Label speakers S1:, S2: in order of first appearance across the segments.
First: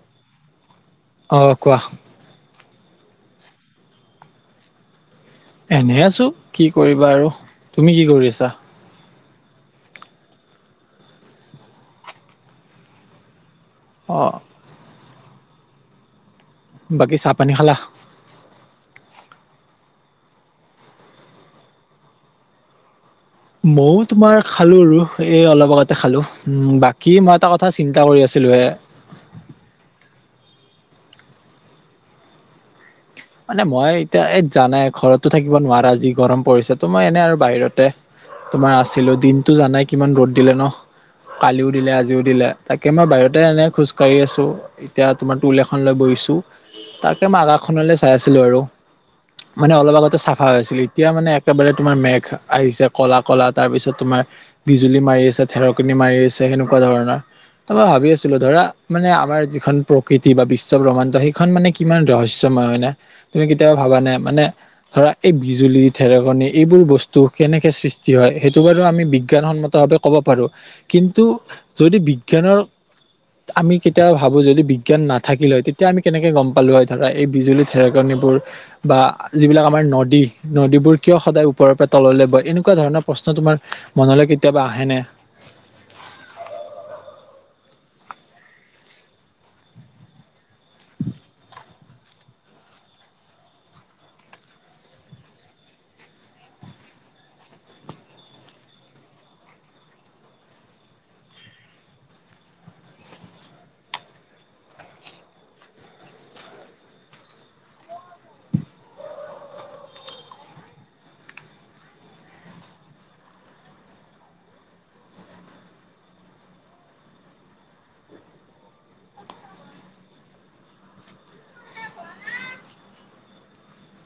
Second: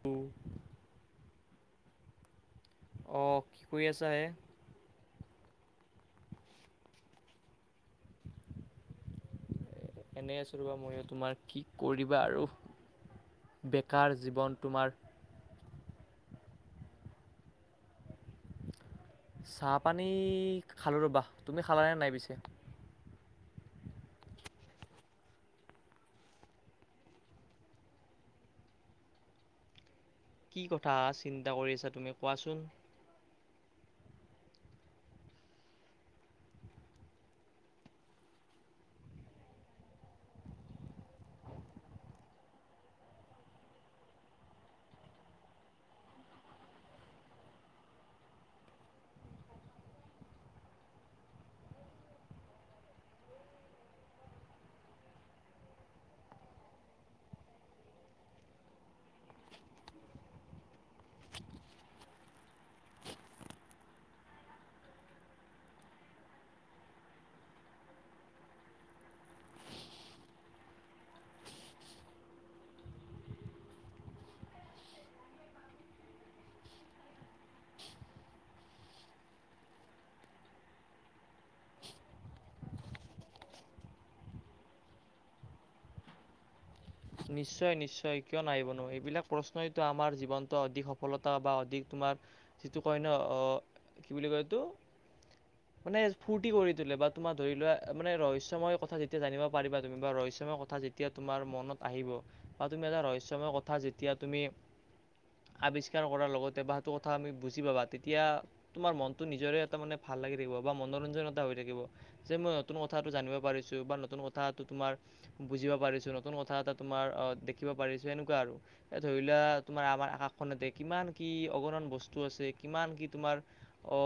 S1: হম
S2: অ কোৱা?
S1: অ কি কৰি আছা হে?
S2: এনে আছোঁ কি কৰিবা আৰু তুমি কি কৰি আছা?
S1: এনেই আছো ৰবা ময় তোমাৰ কি কৰিবা আৰু। বেকাৰ
S2: অ
S1: জীৱন তোমাৰ।
S2: বাকী চাহ পানী খালা।
S1: চাহ পানী খালো ৰ'বা তুমি খালানে নাই পিছে।
S2: ময়ো তোমাৰ খালোঁ আৰু এই অলপ আগতে খালো উ বাকী মই এটা কথা চিন্তা কৰি আছোঁ খেলুৱে
S1: কি কথা চিন্তা কৰি আছা তুমি কোৱাচোন?
S2: মানে মই এতিয়া এই জানাই ঘৰতো থাকিব নোৱাৰা যি গৰম পৰিছে তো মই এনে আৰু বাহিৰতে। তোমাৰ আছিলোঁ দিনতটো জানাই কিমান ৰ'দ দিলে ন কালিও দিলে আজিও দিলে তাকে মই বাহিৰতে এনেই খোজ কঢ়ি আছোঁ এতিয়া তোমাৰ টুল এখন লৈ বহি। আছোঁ তাকে মই আকাশখনলৈ চাই আছিলোঁ আৰু। মানে অলপ আগতে চাফা হৈ আছিল এতিয়া মানে একেবাৰে তোমাৰ মেঘ আহিছে ক'লা ক'লা তাৰপিছত তোমাৰ বিজুলী মাৰি আছে ধৰে কনি মাৰি আছে সেনেকুৱা ধৰণৰ মই ভাবি আছিলোঁ ধৰা মানে আমাৰ যিখন প্ৰকৃতি বা বিশ্ব ব্ৰহ্মানন্দ সেইখন মানে কিমান ৰহস্যময় হয় নে তুমি কেতিয়াবা ভাবা নাই মানে। ধৰা এই বিজুলী থেৰেকনি এইবোৰ বস্তু কেনেকে সৃষ্টি হয় সেইটো বাৰু আমি বিজ্ঞানসন্মত। ক'ব পাৰোঁ কিন্তু যদি বিজ্ঞানৰ। আমি কেতিয়াবা ভাবোঁ যদি বিজ্ঞান নাথাকিল হয় তেতিয়া আমি কেনেকে গম পালোঁ হয় ধৰা এই বিজুলী ধেৰেকনিবোৰ বা যিবিলাক আমাৰ নদী নদীবোৰ কিয় সদায় ওপৰৰ পৰা তললৈ বয় এনেকুৱা এনেকুৱা ধৰণৰ প্ৰশ্ন তোমাৰ মনলৈ কেতিয়াবা আহেনে।
S1: নিশ্চয় নিশ্চয় কিয় নাহিব নো এইবিলাক প্ৰশ্নয়েতো আমাৰ জীৱনত অধিক সফলতা বা অধিক তোমাৰ। যিটো কয় ন অ কি বুলি কয়টো। মানে ফূৰ্তি কৰি তোলে বা তোমাৰ ধৰি লোৱা মান ৰহস্যময় কথা যেতিয়া জানিব পাৰিবা তুমি বা ৰহ্য। ময় কথা যেতিয়া তোমাৰ মনত আহিব বা তুমি এটা ৰহস্যময় কথা যেতিয়া তুমি। আৱিষ্কাৰ কৰাৰ লগতে বা সেইটো কথা আমি বুজি পাবা তেতিয়া তোমাৰ মনতটো নিজৰে এটা মানে ভাল। ভাল লাগি থাকিব বা মনোৰঞ্জন এটা হৈ থাকিব যে মই নতুন কথাটো জানিব পাৰিছো বা নতুন কথাটো তোমাৰ। বুজিব পাৰিছো নতুন কথা এটা ত। তোমাৰ অ দেখিব পাৰিছো এনেকুৱা আৰু এ ধৰিলোৱা তোমাৰ আমাৰ আকাশখনতে কিমান কি অগণ। বস্তু আছে কিমান কি তোমাৰ অ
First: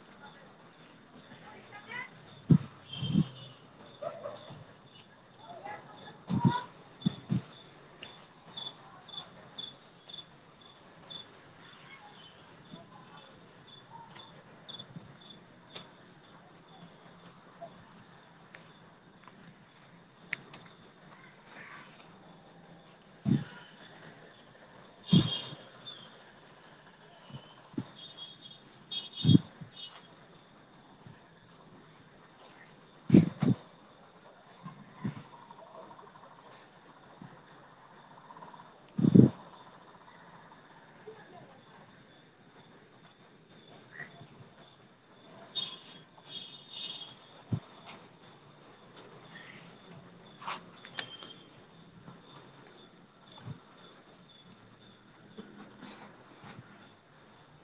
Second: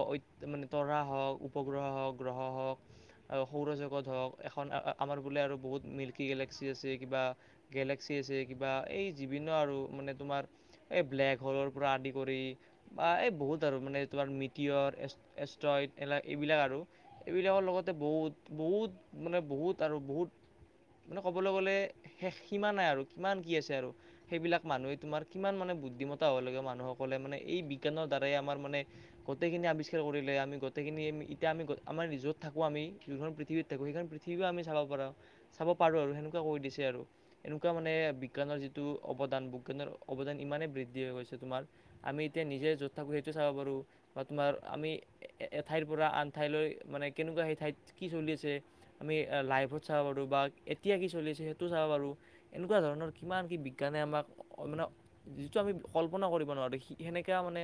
S1: মানে তৰা হওক উপগ্ৰহ হওক গ্ৰহ হওক। সৌৰজগত হওক এখন আমাৰ বোলে আৰু বহুত মিল্কী গলেক্সি আছে কিবা। গলেক্সি আছে কিবা এই যিভিন্ন আৰু মানে তোমাৰ এই ব্লেক হোলৰ পৰা আদি কৰি। বা এই বহুত আৰু মানে তোমাৰ মিটিয়ৰ এচইড এই এইবিলাক আৰু এইবিলাক। লগতে বহুত বহুত মানে বহুত আৰু বহুত মানে ক'বলৈ গ'লে। শেষ সিমানা নাই আৰু কিমান কি আছে আৰু সেইবিলাক মানুহে তোমাৰ কিমান মানে বুদ্ধিমতা হ'বলাগে মানুহসকলে। মানে এই বিজ্ঞানৰ দ্বাৰাই আমাৰ মানে গোটখিন আৱিষ্কাৰ কৰিলে আমি গোটখিনি এতিয়া আমি আমাৰ। য'ত থাকোঁ আমি দুখন পৃথিৱত থাকোঁ সেইখন পৃথিৱীও আমি চাব পাৰোঁ চাব পাৰোঁ আৰু সেনেকুৱা কৰি দিছে আৰু। এনেকুৱা মানে বিজ্ঞানৰ যিটো অৱদান বিজ্ঞানৰ অৱদান ইমানে বৃদ্ধি হৈ গৈছে তোমাৰ আমি এতিয়া নিজে য'ত থাকো সেইটোৱে চাব পাৰো বা তোমাৰ আমি এঠাইৰ পৰা আন ঠাইলৈ মানে কেনেকুৱা সেই ঠাইত কি চলি আছে আমি লাইভত চাব পাৰো বা এতিয়া কি চলিছে সেইটো। এনেকুৱা ধৰণৰ কিমান কি বিজ্ঞানে আমাক মানে যিটো আমি কল্পনা কৰিব নোৱাৰোঁ? আৰু স সেনেকুৱা মানে।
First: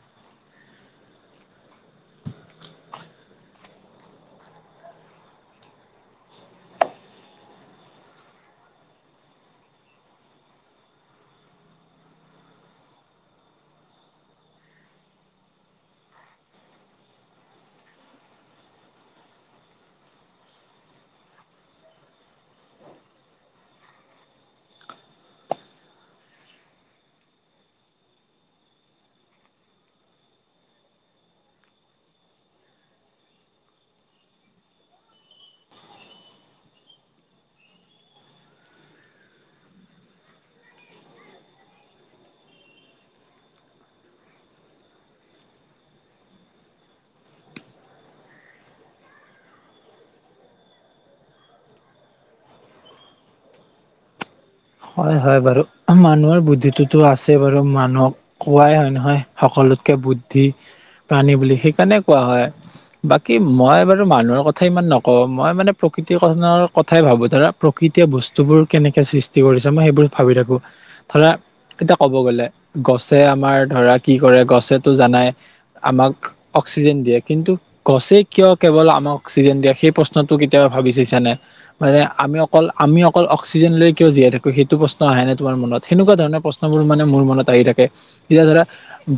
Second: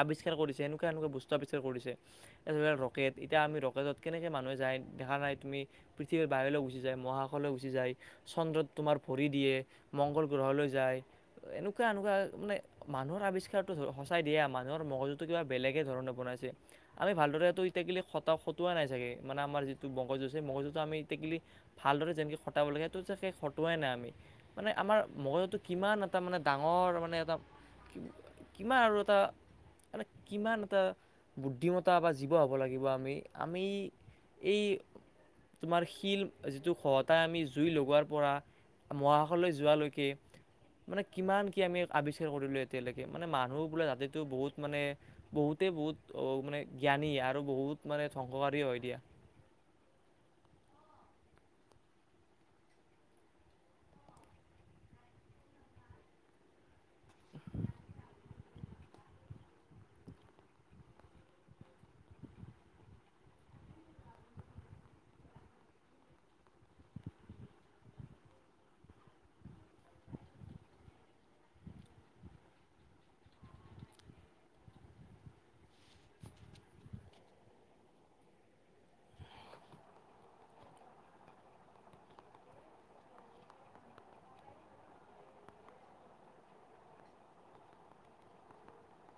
S1: আৱিষ্কাৰ কৰিছে এনেকুৱা এনেকুৱা বস্তু আৱিষ্কাৰ কৰিছে ৰকেট এতিয়া আমি ৰকেটত কেনেকে মানুহে। যায় দেখা নাই তুমি পৃথিৱীৰ বাহিৰলৈ গুচি যায় মহাকাশলৈ গুচি যায়। চন্দ্ৰত তোমাৰ ভৰি দিয়ে মংগল গ্ৰহলৈ যায়। এনেকুৱা এনেকুৱা মানে মানুৰ আৱিষ্কাৰটো সঁচাই দিয়া মানুহৰ মগজুটো কিবা বেলেগে ধৰণৰ বন। আমি ভালদৰেটো ইটকিলি খটা খটোৱা নাইাগে মানে আমাৰ যিটো মগজুজ স মগজুজটো আমি ইটকিলি। ভালদৰে যেনেকে। এইটো চ হতুৱাই নাই আমি মানে আমাৰ মগজটো কিমান এটা মানে ডাঙৰ মানে এটা। কিমান আৰু এটা মানে কিমান এটা বুদ্ধিমতা বা জীৱ হব লাগিব আমি আমি এই তোমাৰ শিল যিটো সহতাই আমি। জুই লগোৱাৰ পৰা মহাকাশলৈ যোৱালৈকে মানে কিমান কি আমি আৱিষ্কাৰ কৰিলো। এতিয়ালৈকে মানে মানুহ বোলে জাটো বহুত মানে বহুত ত বহুত মানে জ্ঞানী আৰু বহুত মানে ধ্বংসকাৰী হয় দিয়া।
S2: [unintelligible] হয় হয় বাৰু মানুহৰ বুদ্ধিটোতো আছে বাৰু মানুহক কোৱাই হয় নহয় সকলোতকে বুদ্ধি প্ৰাণী বুলি সেইকাৰণে কোৱা হয়। বাকী মই বাৰু মানুহৰ কথাই ইমান নকওঁ। মই মানে প্ৰকৃতি কনৰ কথাই ভাবো ধৰা প্ৰকৃ এতিয়া বস্তুবোৰ কেনেকে সৃষ্টি কৰিছে মই সেইবোৰ ভাবি থাকো ধৰা এতিয়া ক'ব গ'লে গছে আমাৰ ধৰা কি কৰে গছেতো জানাই আমাক অক্সিজেন দিয়ে কিন্তু গছে কিয় কেৱল আমাক অক্সিজেন দিয়ে সেই প্ৰশ্নটো কেতিয়াও ভাবিছানে মানে আমি অকল আমি অকল অক্সিজেন লৈ কিয় জীয়াই থাকো সেইটো প্ৰশ্ন আহে ন তোৰ মনত সেনেকুৱা ধৰণৰ প্ৰশ্নবোৰ মানে মোৰ মনত আহি থাকে যেতিয়া ধৰা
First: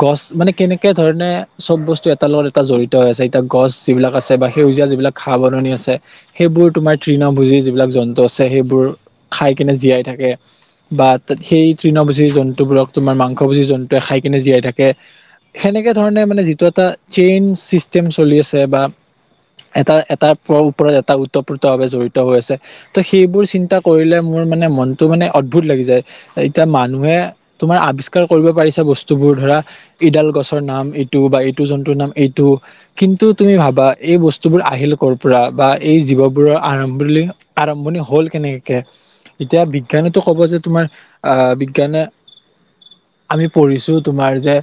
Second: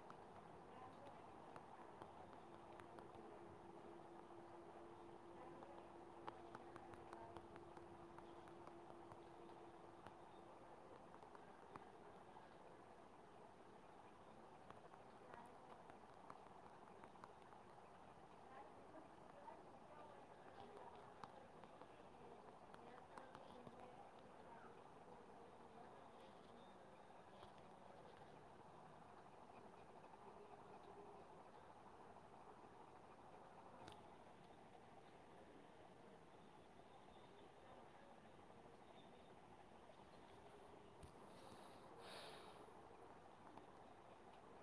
S2: গছ মানে কেনেকে ধৰণে চব বস্তু এটাৰ লগত এটা জড়িত হৈ আছে এতিয়া গছ যিবিলাক আছে বা সেই যিলাক খা বননি আছে সেইবোৰ তোমাৰ তৃণ ভুজি যিবিলাক জন্তু আছে সেইবোৰ খ কিনে জীয়াই থাকে। বা তাত সেই তৃণভোজি জন্তুবোৰক তোমাৰ মাংস ভুজি জন্তুৱে খাই কিনে জীয়াই থাকে। সেনেকে ধৰণে মানে যিটো এটা চেইন চিষ্টেম চলি আছে বা এটা এটা ওপৰত এটা ওতপ্ৰত ভাৱে জঢ়িত হৈ আছে ত' সেইবোৰ চিন্তা কৰিলে মোৰ মানে মনতটো মানে অদ্ভুত লাগি যায়। এতিয়া মানুহে তোমাৰ আৱিষ্কাৰ কৰিব পাৰিছা বস্তু বোৰ ধৰা ইডাল গছৰ নাম ইটো বা এইটো জন্তুৰ নাম এইটো কিন্তু তুমি ভাবা এই বস্তুবোৰ আহিল ক'ৰ পৰা বা এই জীৱবোৰৰ আৰম্ভণি আৰম্ভণি হ'ল কেনেকৈ এতিয়া বিজ্ঞানতো ক'ব যে তোমাৰ আহ বিজ্ঞানে আমি পঢ়িছো তোমাৰ যে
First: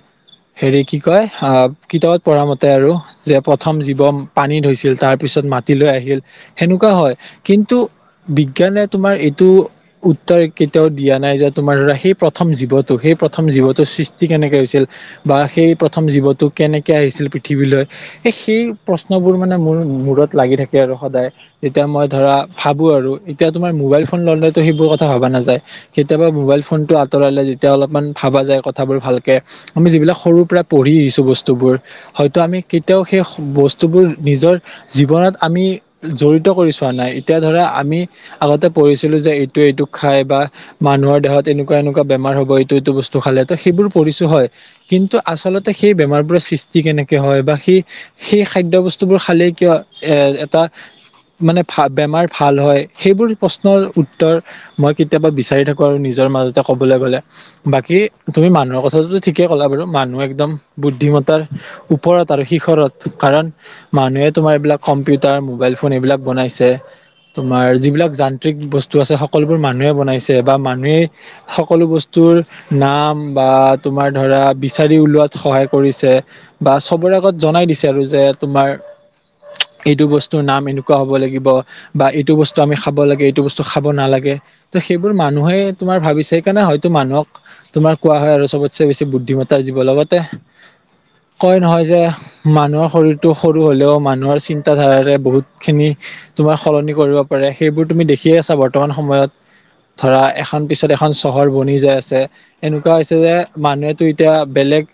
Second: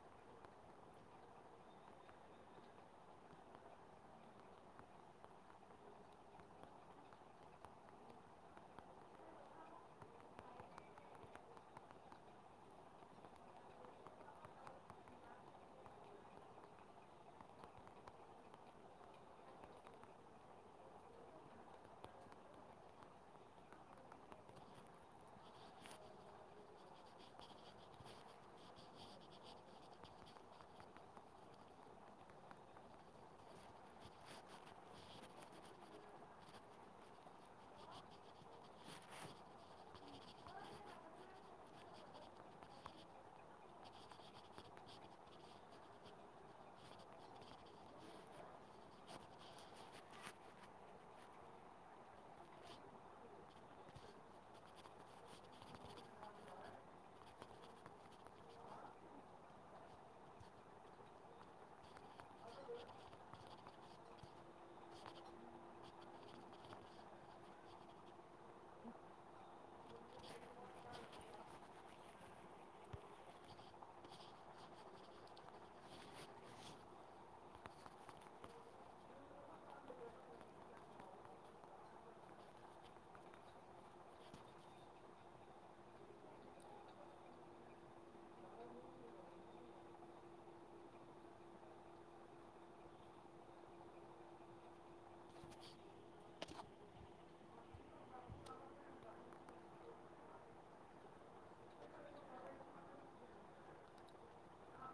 S2: হেৰি কি কয় অ কিতাপত পঢ়া মতে আৰু যে প্ৰথম জীৱন পানী হৈছিল তাৰ পিছত মাটি লৈ আহিল হেনেকুৱা হয় কিন্তু বিজ্ঞানে তোমাৰ উত্তৰ কেতিয়াও দিয়া নাই যে তোমাৰ ধৰা সেই প্ৰথম জীৱটো সেই প্ৰথম জীৱটো সৃষ্টি কে কেনেকে আহিছিল বা সেই প্ৰথম জীৱটো কেনেকে কেতিয়া আহিছিল পৃথিৱীলৈ সেই প্ৰশ্নবোৰ মোৰ মুৰত লাগি থাকে আৰু সদায় তেতিয়া মই ধৰা মই ভাবো আৰু তেতিয়া [unintelligible] লে সেইবোৰ কথা ভাবা নাযায়। কেতিয়াবা মবাইল ফোনতটো আতৰালে যেতিয়া অলপ ভাবা যায় ভ আমি যিবিলাক সৰুৰ পৰা পঢ়ি আহিছো বস্তুবোৰ হয়তো আমি কেতিয়াও সেই বস্তুবোৰ নিজৰ জীৱনত আমি জড়িত কৰি চোৱা নাই এতিয়া ধৰা আমি আগতে পৰিছিলো যে এইটো এইটো খাই বা মানুহৰ দেহত এনেকুৱা এনেকুৱা বেমাৰ হ'ব এইটো এইটো বস্তু খালে ত খালে পৰিছোঁ হয় কিন্তু আচলতে সেই বেমাৰবোৰ সৃষ্টি কেনেকে হয়। সেই খাদ্য বোৰ বস্তুবোৰ খালে কিয় এ এটা মানে বেমাৰ ভাল হয় সেইবোৰ প্ৰশ্নৰ উত্তৰ মই কেতিয়াবা বিচাৰি থাকো আৰু নিজৰ মাজতে ক'বলৈ গ'লে বাকী তুমি মানুহৰ কথাটোটো ঠিকে ক'লা বাৰু মানুহ একদম বুদ্ধিমতাৰ ওপৰত আৰু শিখৰত কাৰণ মানুহে তোমাৰ সম্পৃতান, মোবাইল ফোন এইবিলাক বনাইছে। তোমাৰ যিবিলাক সকলোবোৰ মানুহে বনাইছে বা মানুহে সকলো বস্তুৰ নাম বা তোমাৰ ধৰা বিচাৰি উলোৱাত সহায় কৰিছে বা চবৰে আগত জনাই দিছে আৰু যে তোমাৰ এইটো বস্তুৰ নাম এনেকুৱা হ'ব লাগিব বা এইটো বস্তু আমি খাব লাগে এই বস্তু খাব নালাগে ত' সেইবোৰ মানুহে তোমাৰ ভাবিছে সকাৰণে হয়তো মানুহক তোমাৰ কোৱা হয় আৰু চবতচে বেছি বুদ্ধিমতা জীৱ লগতে কয় নহয় যে মানুহৰ শৰীৰটো সৰু হলেও মানুহৰ চিন্তাধাৰাৰে বহুতখিনি তোমাৰ সলনি কৰিব পাৰে। সেইবোৰ তুমি দেখিয়ে আছা বৰ্তমান সময়ত। ধৰা এখন পিছত এখন চহৰ বনি যায় আছে। এনেকুৱা হৈছে যে মানুহেতো এতিয়া বেলেগ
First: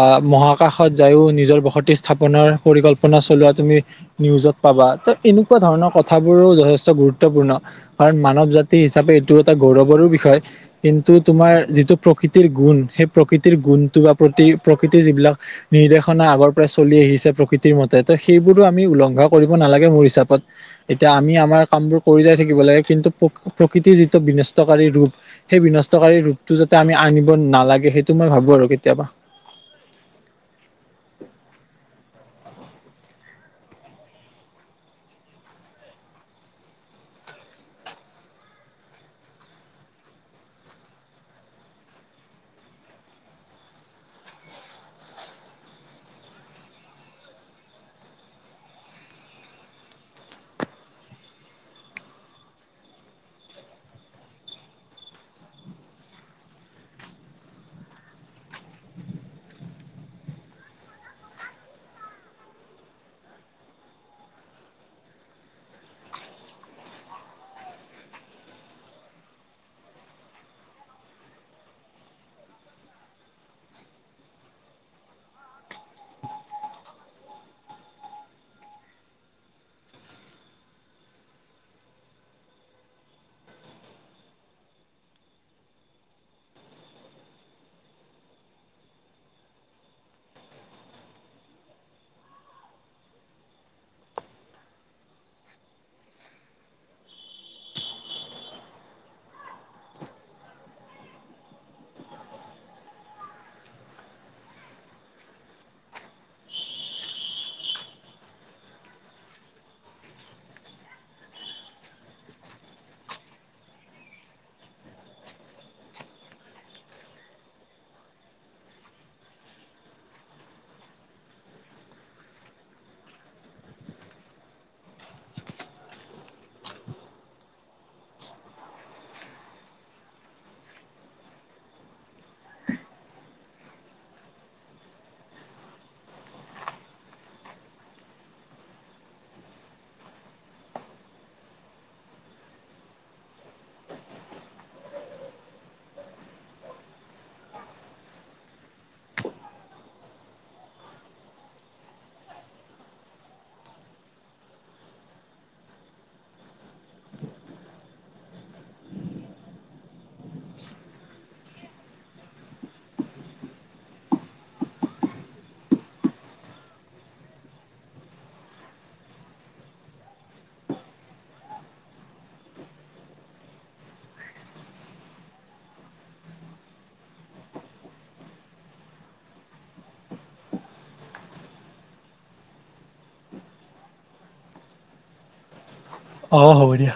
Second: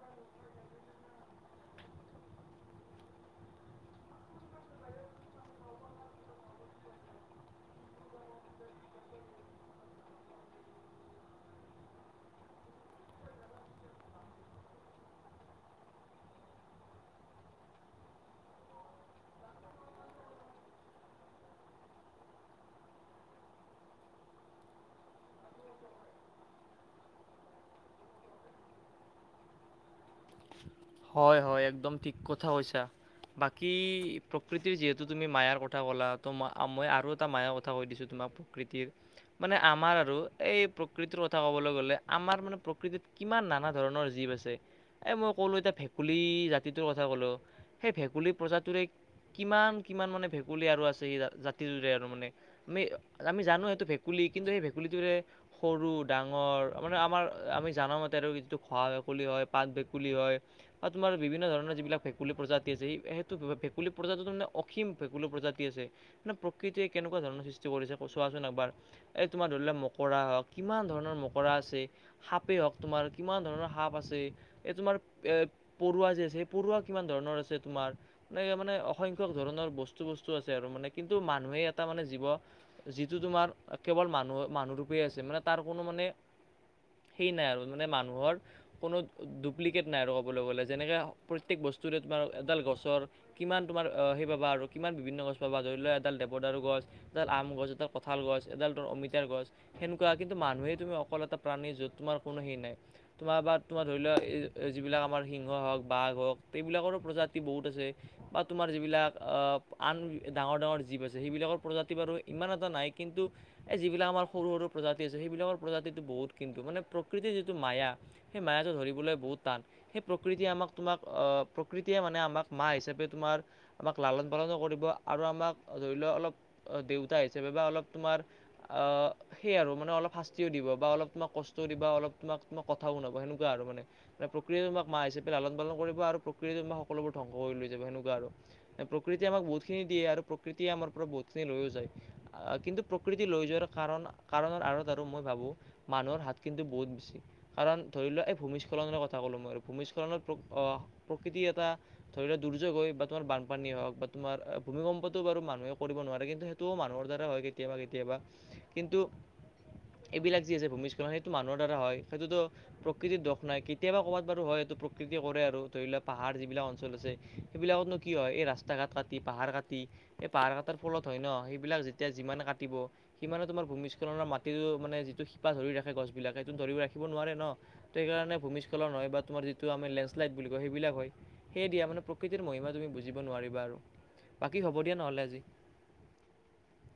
S2: আহ মহাকাশত যায়ো নিজৰ বসতি স্থাপনৰ পৰিকল্পনা চলোৱা তুমি নিউজত পা ত এনেকুৱা ধৰণৰ কথাবোৰো যথেষ্ট গুৰুত্বপূৰ্ণ। কাৰণ মানৱ জাতি হিচাপে এইটো এটা গৌৰৱৰো বিষয় কিন্তু তোমাৰ যিটো প্ৰকৃতিৰ গুণ সেই প্ৰকৃতিৰ গুণটো বা প্ৰতি প্ৰকৃতিৰ যিবিলাক নিৰ্দেশনা আগৰ পৰাই চলি আহিছে। প্ৰকৃতি সেইমতে ত সেইবোৰো আমি উলংঘা কৰিব নালাগে মোৰ হিচাপত। এতিয়া আমি আমাৰ কামবোৰ কৰি যাই [unintelligible] লাগে কিন্তু প্ৰকৃতিৰ যিটো বিনস্তকাৰী ৰূপ সেই বিনষ্টকাৰী ৰূপটো যাতে আমি আনিব নালাগে সেইটো মই ভাবো আৰু কেতিয়াবা।
S1: হয় হয় একদম ঠিক কথা কৈছা। বাকী প্ৰকৃতিৰ যিহেতু তুমি মায়াৰ কথা কলা ত মই আৰু এটা মায়াৰ কথা কৈ দিছো তুমি প্ৰকৃতিৰ মানে আমাৰ আৰু এই প্ৰকৃতিৰ কথা ক'বলৈ গ'লে আমাৰ মানে প্ৰকৃতিত কিমান নানা ধৰণৰ জীৱ আছে এ মই ক'লো এতিয়া ভেকুলী জাতিটোৰ কথা ক'লো সেই ভেকুলী প্ৰজাটোৰে কিমান কিমান মানে ভেকুলী আৰু আছে স জাতিটোৰে আৰু মানে আমি আমি জানো এইেইটো ভেকুলী কিন্তু সেই ভেকুলীটোৰে সৰু ডাঙৰ মানে আমাৰ আমি জানো মতে আৰু যিটো খোৱা ভেকুলী হয় পাছ‌ঁ বেগ ভকুলী হয় বা তোমাৰ বিভিন্ন ধৰণৰ যিবিলাক ভেকুলী প্ৰজাতি আছে সেইটো ভেকুলী প্ৰজাতিতো মানে অসীম ভেকুলু প্ৰজাতি আছে নে প্ৰকৃতিয়ে কেনেকুৱা ধৰণৰ সৃষ্টি কৰিছে চোৱাচোন একবাৰ এই তোমাৰ ধৰিলোৱা কৰা হওক কিমান ধৰণৰ মকৰা আছে সাপেই হওক তোমাৰ কিমান ধৰণৰ সাপ আছে এই তোমাৰ এ পৰুৱা যে আছে স পৰুৱা কিমান ধৰণৰ আছে তোমাৰ মানে মানে অসংখ্যক ধৰণৰ বস্তু বস্তু আছে আৰু মানে কিন্তু মানুহে এটা মানে জীৱ যিটো তোমাৰ কেৱল মানুহ ৰুবে আছে মানে তাৰ কোনো মানে সি নাই মানে আৰু মানুহৰ কোনো দুখ [unintelligible] ডুপ্লিকেট নাই আৰু ক'বলৈ গ'লে যেনেকৈ প্ৰত্যেক বস্তুৰে তোমাৰ এডাল গছৰ কিমান তোমাৰ সেইবাব আৰু কিমান বিভিন্ন গছ পাবা ধৰি লও এডাল দেৱদাৰু গছ এডাল আম গছ এডাল কঁঠাল গছ এডাল অমিতাৰ গছ সেনেকুৱা কিন্তু মানুহে তুমি অকল এটা প্ৰাণী য'ত তোমাৰ কোনো সেই নাই তোমাৰ বা তোমাৰ ধৰি লোৱা যিবিলাক আমাৰ সিংহ হওক বাঘ হওক এইবিলাকৰো প্ৰজাতি বহুত আছে বা তোমাৰ যিবিলাক আন ডাঙৰ ডাঙৰ জীৱ আছে সেইবিলাকৰ প্ৰজাতি বাৰু ইমান এটা নাই কিন্তু এই যিবিলাক আমাৰ সৰু স প্ৰজাতি আছে সেইবিলাকৰ প্ৰজাতিটো বহুত কিন্তু মানে প্ৰকৃতিৰ যিটো মায়া সেই মায়াটো ধৰিবলৈ বহুত সেই প্ৰকৃতিয়ে আমাক তোমাক প্ৰকৃতিয়ে মানে আমাক মা হিচাপে তোমাৰ আমাক লালন-পালন কৰিব আৰু আমাক ধৰি লোৱা অলপ দেউতা হিচাপে বা অলপ তোমাৰ অ সেই আৰু মানে অলপ শাস্তিও দিব বা। অলপ তোমাক কষ্টও দিবা, অলপ তোমাক তোমাক কথাও শুনাব সেনেকা। আৰু মানে প্ৰকৃতিয়ে তোমাক মা হিচাপে লালন-পালন কৰিব আৰু প্ৰকৃতিয়ে তোমাক সকলোবোৰ ধ্বংস কৰি লৈ যাব সেনেকুৱা আৰু। এ প্ৰকৃত প্ৰকৃতিয়ে আমাক বহুতখিনি দিয়ে আৰু প্ৰকৃতিয়ে আমাৰ পৰা বহুতখিনি লৈও যায়। কিন্তু প্ৰকৃতি লৈ যোৱাৰ কাৰণ কাৰণৰ আঁৰত আৰু মই ভাবো মানুহৰ হাত কিন্তু বহুত বেছি। কাৰণ ধৰি লোৱা এই ভূমিস্খলনৰ কথা তা ক'লো ম‌ই। ভূমিস্খলনত প‌্ৰক অ প্ৰকৃতি এটা ধৰি লওক দুৰ্যোগ হৈ বা তোমাৰ বানপানীয়ে হওক বা তোমাৰ ভূমিকম্পটো বাৰু মানুহে কৰিব নোৱাৰে। কিন্তু সেইটোও মানুহৰ দ্বাৰা হয় কেতিয়াবা-কেতিয়াবা। কিন্তু
S2: [inaudible]
S1: এইবিলাক যি আছে ভূমিস্খলন সেইটো মানুহৰ দ্বাৰা হয়। সেইটোতো প্ৰকৃতিৰ দোষ নাই। কি কেতিয়াবা ক'ৰবাত বাৰু হয় এইটো প্ৰকৃতি কৰে আৰু। ত এইবিলাক পাহাৰ যিবিলাক অঞ্চল আছে, সেইবিলাকত নো কি হয় এই ৰাস্তা কাটি পাহাৰ কাটি পাহাৰ কাটাৰ ফলত হয় ন। সেইবিলাক যেতিয়া যিমানে কাটিব সিমানে তোমাৰ ভূমিস্খলনৰ মাটিমানে যিটো শিপা ধৰি ৰাখে গছ বিলাকে। সেইটো ধৰি ৰাখিব নোৱাৰে ন। সেইকাৰণে ভূমি নহয় বা তোমাৰ যিটো আমি লেণ্ডছলাইড বুলি কও সেইবিলাক হয়। সেই দিয়া মানে প্ৰকৃতিৰ মহিমা তুমি বুজিব নোৱাৰিবা আৰু। বাকী হব দিয়া নহলে আজি।
S2: অ হ'ব দিয়া।